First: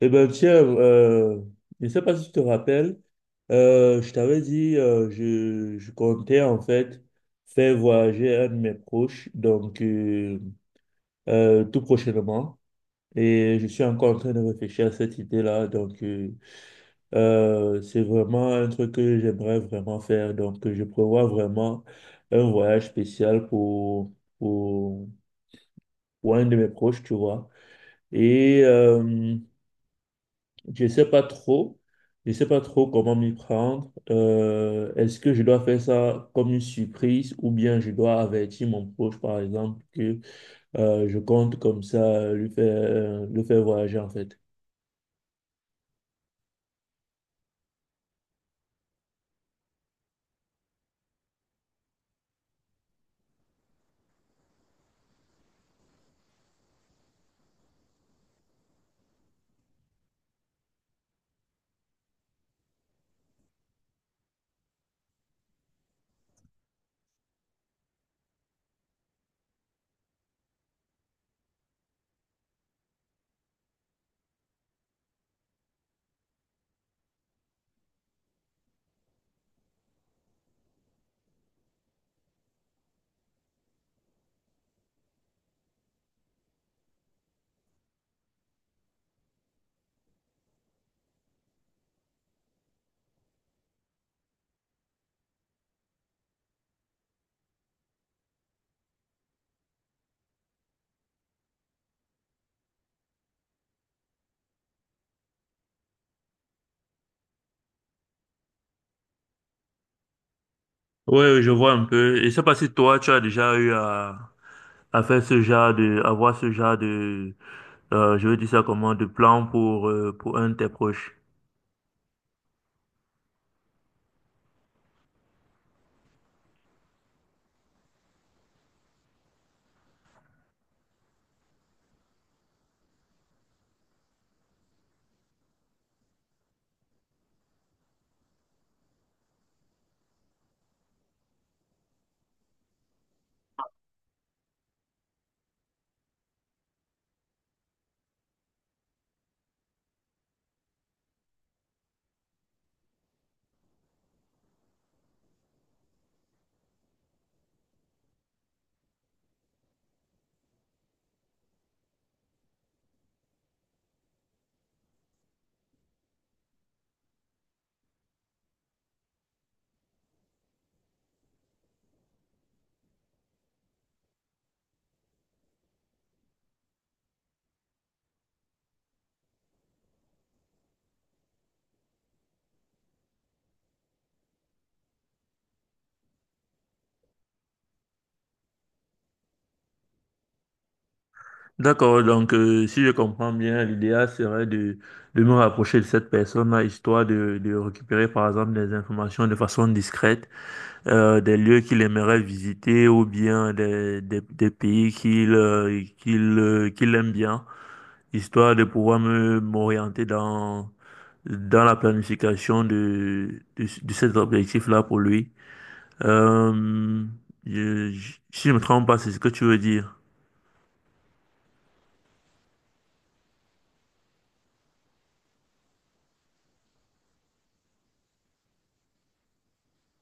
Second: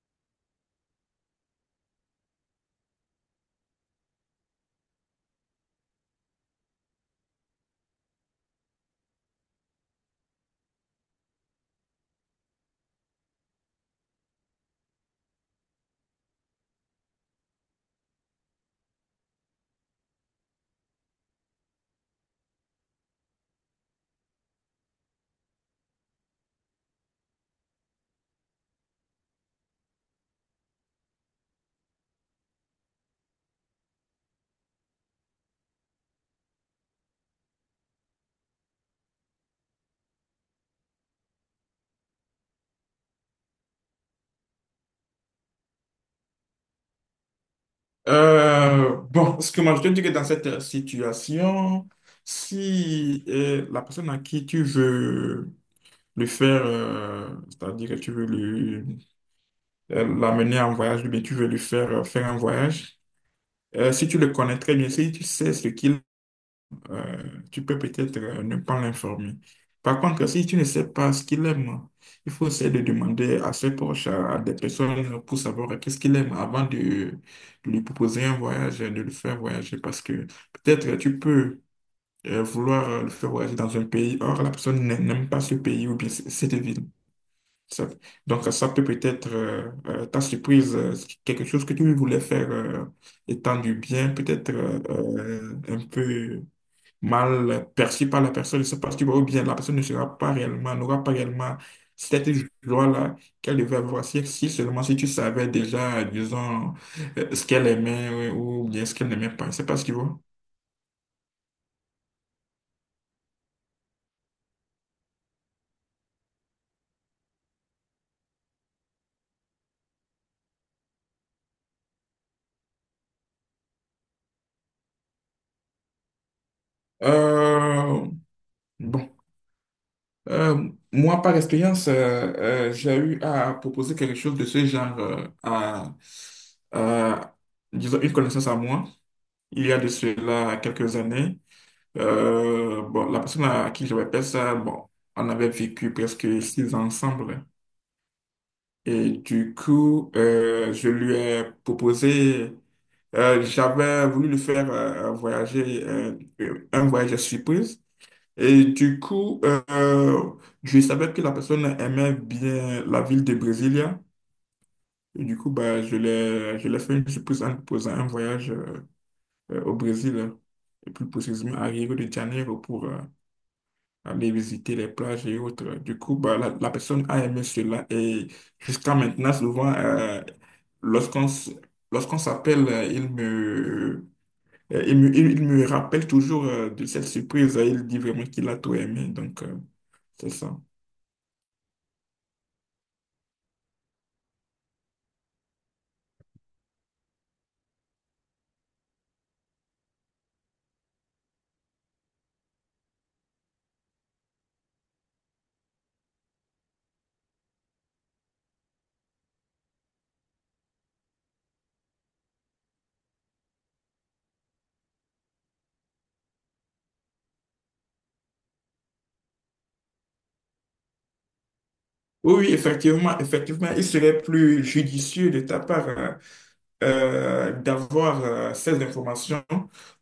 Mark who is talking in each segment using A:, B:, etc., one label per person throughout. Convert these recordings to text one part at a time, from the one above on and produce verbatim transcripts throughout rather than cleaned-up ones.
A: Eh ben tiens, euh, je ne sais pas si tu te rappelles, euh, je t'avais dit, euh, je, je comptais en fait faire voyager un de mes proches, donc euh, euh, tout prochainement. Et je suis encore en train de réfléchir à cette idée-là. Donc, euh, euh, c'est vraiment un truc que j'aimerais vraiment faire. Donc, euh, je prévois vraiment un voyage spécial pour, pour, pour un de mes proches, tu vois. Et euh, Je sais pas trop. Je sais pas trop comment m'y prendre. Euh, est-ce que je dois faire ça comme une surprise ou bien je dois avertir mon proche, par exemple, que euh, je compte comme ça lui faire, lui faire voyager en fait?
B: Euh, bon, ce que moi je te dis que dans cette situation, si euh, la personne à qui tu veux le faire, euh, c'est-à-dire que tu veux lui- euh, l'amener en voyage, ou bien tu veux lui faire euh, faire un voyage, euh, si tu le connais très bien, si tu sais ce qu'il euh, tu peux peut-être euh, ne pas l'informer. Par contre, si tu ne sais pas ce qu'il aime, il faut essayer de demander à ses proches, à, à des personnes pour savoir qu'est-ce qu'il aime avant de, de lui proposer un voyage, de le faire voyager. Parce que peut-être tu peux euh, vouloir euh, le faire voyager dans un pays, or la personne n'a- n'aime pas ce pays ou bien c- cette ville. Ça- donc ça peut peut-être euh, euh, ta surprise, euh, quelque chose que tu voulais faire euh, étant du bien, peut-être euh, euh, un peu mal perçu par la personne, c'est parce que ou bien la personne ne sera pas réellement, n'aura pas réellement cette joie-là qu'elle devait avoir si, si seulement si tu savais déjà, disons, euh, ce qu'elle aimait ouais, ou bien ce qu'elle n'aimait pas. C'est pas ce qu'il voit.
A: Oui, oui, je vois un peu. Et je sais pas si toi, tu as déjà eu à, à faire ce genre de, avoir ce genre de, euh, je veux dire ça comment, de plan pour, euh, pour un de tes proches.
B: Euh, bon. Euh, moi, par expérience, euh, euh, j'ai eu à proposer quelque chose de ce genre euh, à, à, disons, une connaissance à moi, il y a de cela quelques années. Euh, bon, la personne à qui je répète ça, bon, on avait vécu presque six ans ensemble. Et du coup, euh, je lui ai proposé, euh, j'avais voulu lui faire euh, voyager, euh, un voyage surprise. Et du coup, euh, je savais que la personne aimait bien la ville de Brasilia. Et du coup, bah, je l'ai, je l'ai fait une surprise en lui proposant un voyage euh, euh, au Brésil, et plus précisément à Rio de Janeiro pour, euh, aller visiter les plages et autres. Du coup, bah, la, la personne a aimé cela et jusqu'à maintenant, souvent, euh, lorsqu'on s- lorsqu'on s'appelle, euh, il me, euh, il me, il me rappelle toujours euh, de cette surprise. Il dit vraiment qu'il a tout aimé. Donc, euh, c'est ça.
A: D'accord, donc euh, si je comprends bien, l'idéal serait de, de me rapprocher de cette personne-là, histoire de, de récupérer par exemple des informations de façon discrète, euh, des lieux qu'il aimerait visiter ou bien des, des, des pays qu'il euh, qu'il euh, qu'il aime bien, histoire de pouvoir me m'orienter dans, dans la planification de, de, de cet objectif-là pour lui. Euh, je, je- Si je me trompe pas, c'est ce que tu veux dire.
B: Oui, oui, effectivement, effectivement, il serait plus judicieux de ta part hein, euh, d'avoir euh, ces informations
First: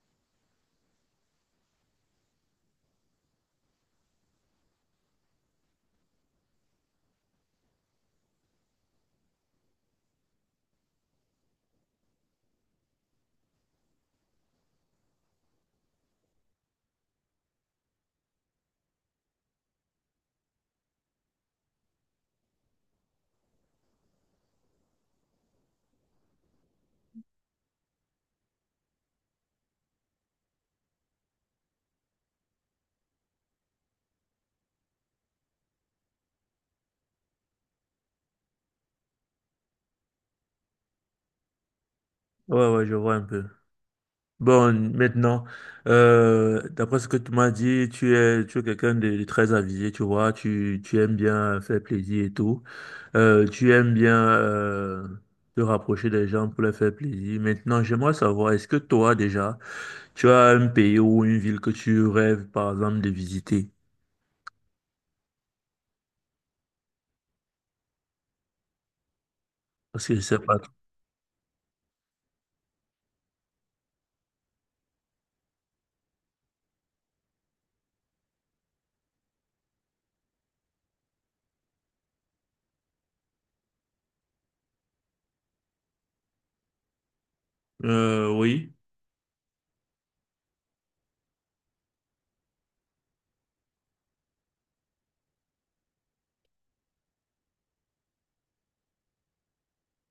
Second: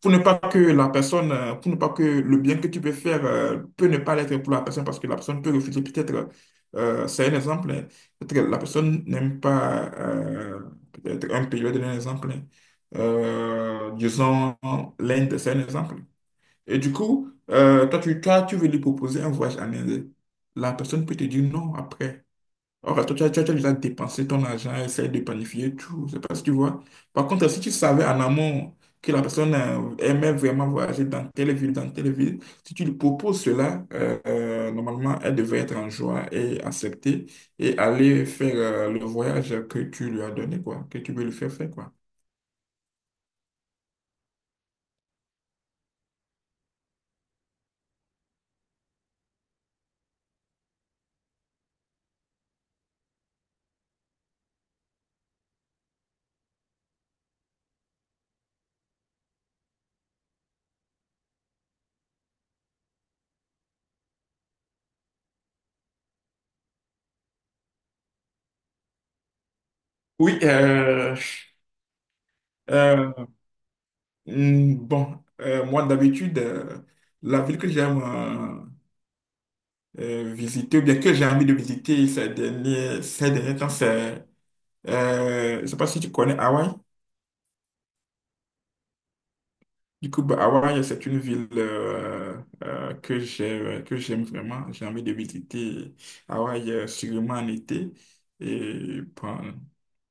B: pour ne pas que la personne, euh, pour ne pas que le bien que tu peux faire euh, peut ne pas l'être pour la personne parce que la personne peut refuser. Peut-être, euh, c'est un exemple, hein. Peut-être la personne n'aime pas euh, peut-être un pays, je vais donner un exemple. Hein. Euh, disons, l'Inde, c'est un exemple. Et du coup, euh, toi, tu, toi, tu veux lui proposer un voyage en Inde. La personne peut te dire non après. Alors, toi, tu as, tu as tu as déjà dépensé ton argent, essayer de planifier tout, c'est parce que tu vois. Par contre, si tu savais en amont que la personne euh, aimait vraiment voyager dans telle ville, dans telle ville, si tu lui proposes cela, euh, euh, normalement, elle devrait être en joie et accepter et aller faire euh, le voyage que tu lui as donné, quoi, que tu veux lui faire faire, quoi.
A: Ouais, ouais, je vois un peu. Bon, maintenant, euh, d'après ce que tu m'as dit, tu es, tu es quelqu'un de, de très avisé, tu vois, tu, tu aimes bien faire plaisir et tout. Euh, tu aimes bien euh, te rapprocher des gens pour leur faire plaisir. Maintenant, j'aimerais savoir, est-ce que toi déjà, tu as un pays ou une ville que tu rêves, par exemple, de visiter? Parce que je sais
B: Oui,
A: pas.
B: euh, euh, mm, bon, euh, moi d'habitude, euh, la ville que j'aime euh, visiter, ou bien que j'ai envie de visiter ces derniers, ces derniers temps, c'est, euh, je ne sais pas si tu connais Hawaï.
A: Euh, oui.
B: Du coup, bah, Hawaï, c'est une ville euh, euh, que j'ai, que j'aime vraiment. J'ai envie de visiter Hawaï euh, sûrement en été. Et bon,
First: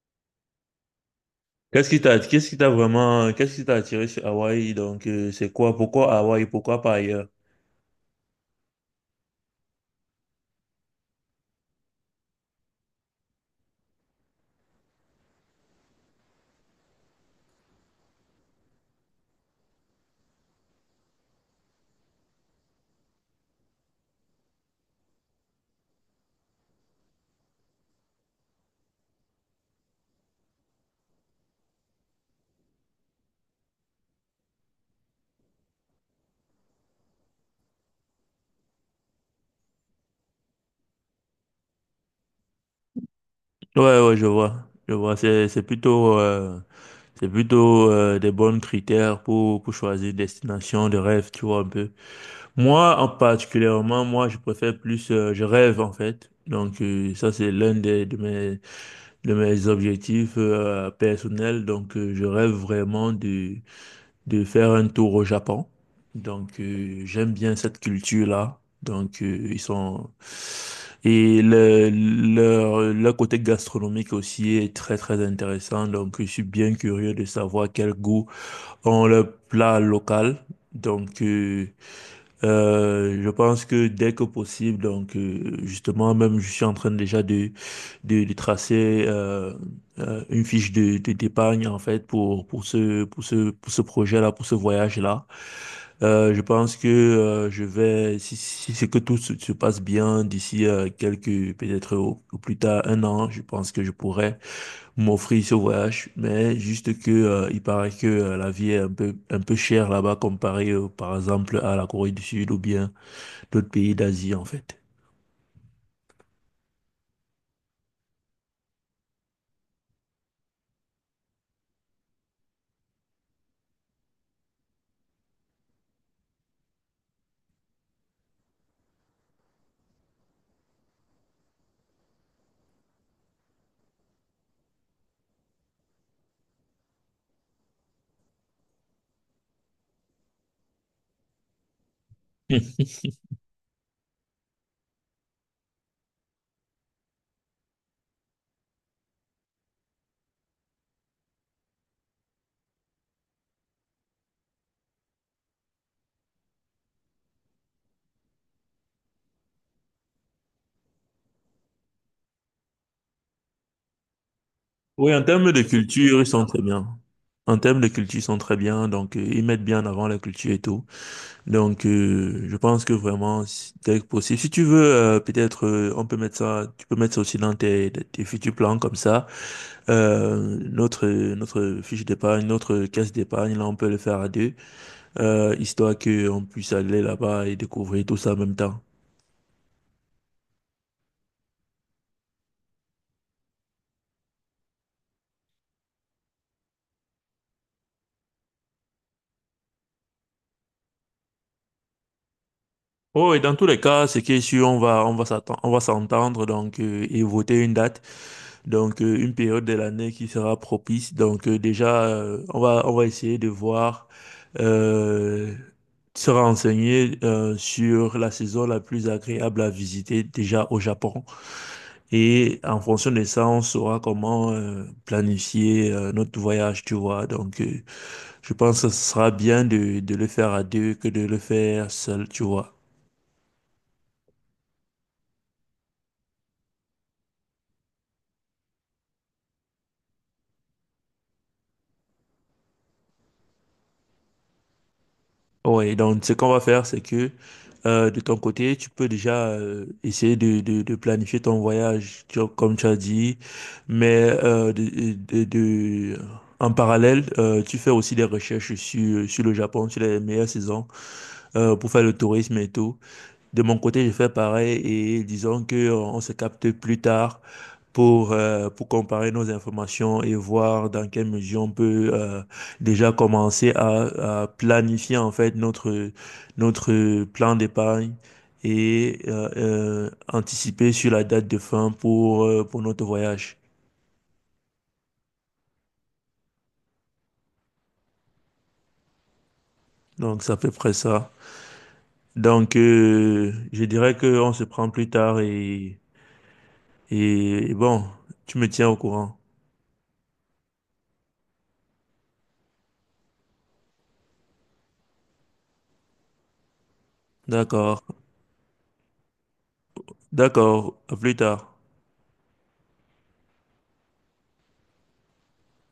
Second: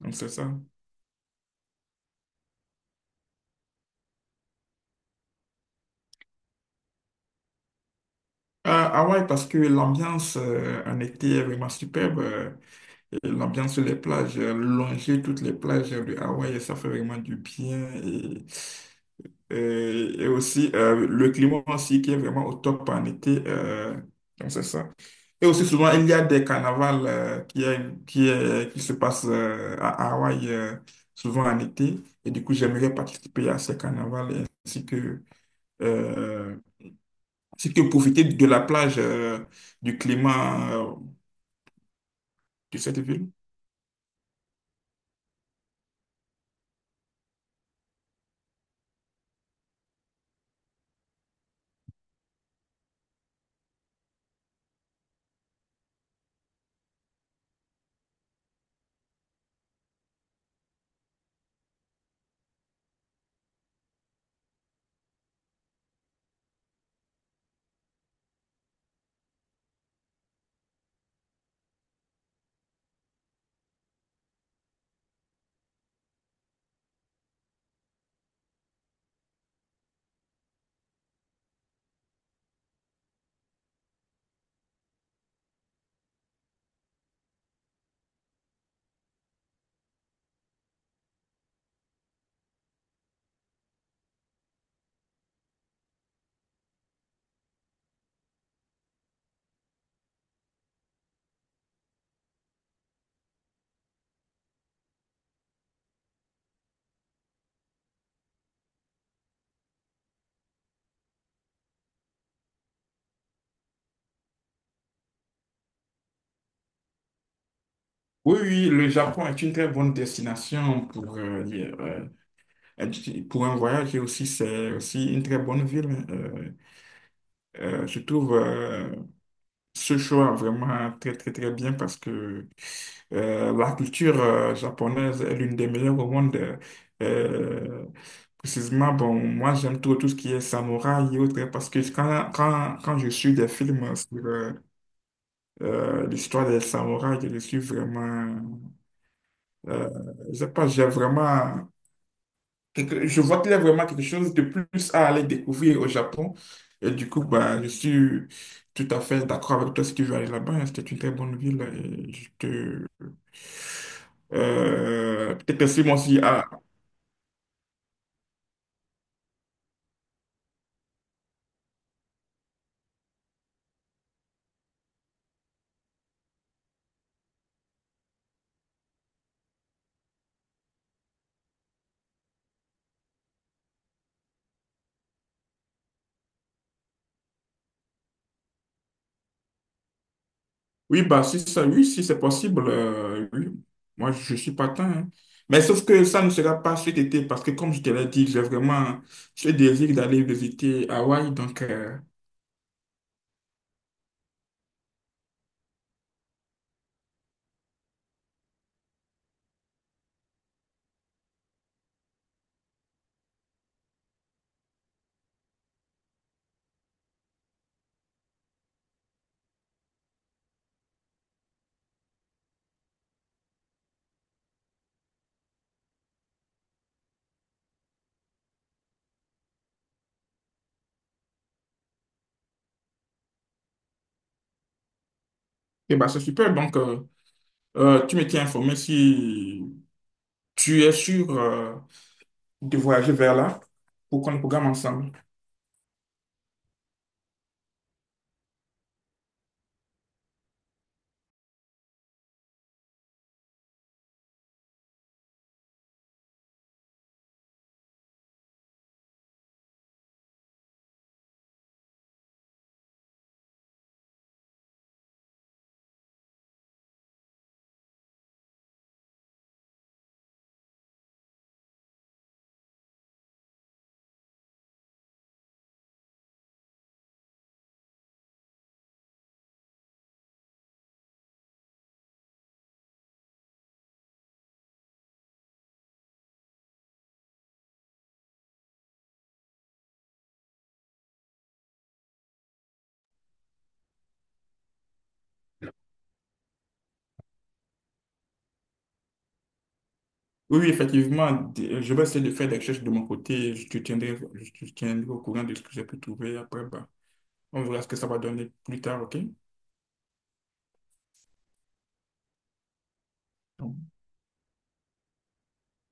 B: donc c'est ça.
A: Qu'est-ce qui t'a, qu'est-ce qui t'a vraiment, qu'est-ce qui t'a attiré sur Hawaï? Donc, euh, c'est quoi? Pourquoi Hawaï? Pourquoi pas ailleurs?
B: Euh, Hawaï, parce que l'ambiance euh, en été est vraiment superbe. Euh, et l'ambiance sur les plages, euh, longer toutes les plages de Hawaï, ça fait vraiment du bien. Et, et aussi, euh, le climat aussi qui est vraiment au top en été. Euh, donc, c'est ça. Et aussi, souvent, il y a des carnavals euh, qui, est- qui, est- qui se passent euh, à Hawaï, euh, souvent en été. Et du coup, j'aimerais participer à ces carnavals ainsi que, euh, ainsi que profiter de la plage, euh, du climat euh, de cette ville.
A: Ouais, ouais, je vois. Je vois. C'est, c'est plutôt, euh, c'est plutôt euh, des bons critères pour, pour choisir une destination de rêve, tu vois, un peu. Moi, en particulièrement, moi, je préfère plus, euh, je rêve, en fait. Donc, euh, ça, c'est l'un des, de mes, de mes objectifs euh, personnels. Donc, euh, je rêve vraiment de de faire un tour au Japon. Donc, euh, j'aime bien cette culture-là. Donc, euh, ils sont... Et le, leur, leur côté gastronomique aussi est très, très intéressant. Donc, je suis bien curieux de savoir quel goût ont leurs plats locaux. Donc, euh, euh, je pense que dès que possible, donc, euh, justement, même je suis en train déjà de de, de tracer euh, euh, une fiche de, de- d'épargne en fait pour pour ce pour ce pour ce projet-là, pour ce voyage-là. Euh, je pense que euh, je vais si si c'est que tout se, se passe bien d'ici euh, quelques peut-être au, au plus tard un an, je pense que je pourrais m'offrir ce voyage, mais juste que euh, il paraît que euh, la vie est un peu un peu chère là-bas comparée euh, par exemple à la Corée du Sud ou bien d'autres pays d'Asie en fait.
B: Oui, oui, le Japon est une très bonne destination pour, euh, y- euh, pour un voyage et aussi c'est aussi une très bonne ville. Hein, euh, Euh, je trouve euh, ce choix vraiment très très très bien parce que euh, la culture euh, japonaise est l'une des meilleures au monde. Euh, Précisément, bon, moi j'aime tout, tout ce qui est samouraï et autres parce que quand, quand, quand je suis des films sur euh, euh, l'histoire des samouraïs, je suis vraiment... Euh, je sais pas, j'ai vraiment quelque- je vois qu'il y a vraiment quelque chose de plus à aller découvrir au Japon. Et du coup, bah, je suis tout à fait d'accord avec toi si tu veux aller là-bas. Hein. C'était une très bonne ville. Et je te...
A: Oui, en
B: Euh,
A: termes
B: peut-être
A: de
B: que si moi aussi...
A: culture, ils sont
B: ah,
A: très bien. En termes de culture, ils sont très bien. Donc, euh, ils mettent bien en avant la culture et tout. Donc, euh, je pense que vraiment, si- dès que possible, si tu veux, euh, peut-être, euh, on peut mettre ça, tu peux mettre ça aussi dans tes, tes futurs plans comme ça. Euh, notre, notre fiche d'épargne, notre caisse d'épargne, là, on peut le faire à deux, euh, histoire qu'on puisse aller là-bas et découvrir tout ça en même temps.
B: oui, bah, si ça, oui, si c'est possible, euh, oui. Moi, je suis partant. Hein. Mais sauf que ça ne sera pas cet été parce que, comme je te l'ai dit, j'ai vraiment ce désir d'aller visiter Hawaï. Donc, euh,
A: Oh, et dans tous les cas, c'est que si on va, on va s'attendre, on va s'entendre, donc, euh, et voter une date. Donc, euh, une période de l'année qui sera propice. Donc, euh, déjà, euh, on va, on va essayer de voir, euh, se renseigner euh, sur la saison la plus agréable à visiter déjà au Japon. Et en fonction de ça, on saura comment euh, planifier euh, notre voyage, tu vois. Donc, euh, je pense que ce sera bien de, de le faire à deux que de le faire seul, tu vois.
B: et bah, c'est super. Donc, euh, euh, tu me tiens informé si tu es sûr, euh, de voyager vers là pour qu'on programme ensemble?
A: Oui, donc ce qu'on va faire, c'est que euh, de ton côté, tu peux déjà euh, essayer de, de, de planifier ton voyage, tu vois, comme tu as dit, mais euh, de, de, de- en parallèle, euh, tu fais aussi des recherches sur, sur le Japon, sur les meilleures saisons euh, pour faire le tourisme et tout. De mon côté, je fais pareil et disons que euh, on se capte plus tard pour, euh, pour comparer nos informations et voir dans quelle mesure on peut euh, déjà commencer à, à planifier en fait notre, notre plan d'épargne et euh, euh, anticiper sur la date de fin pour, euh, pour notre voyage. Donc, c'est à peu près ça. Donc, euh, je dirais qu'on se prend plus tard et, et bon, tu me tiens au courant.
B: Oui, oui, effectivement, d- je vais essayer de faire des recherches de mon côté. Je te tiendrai, je te tiendrai au courant de ce que j'ai pu trouver après. Bah, on verra ce que ça
A: D'accord.
B: va donner plus tard, OK?
A: D'accord. À plus tard.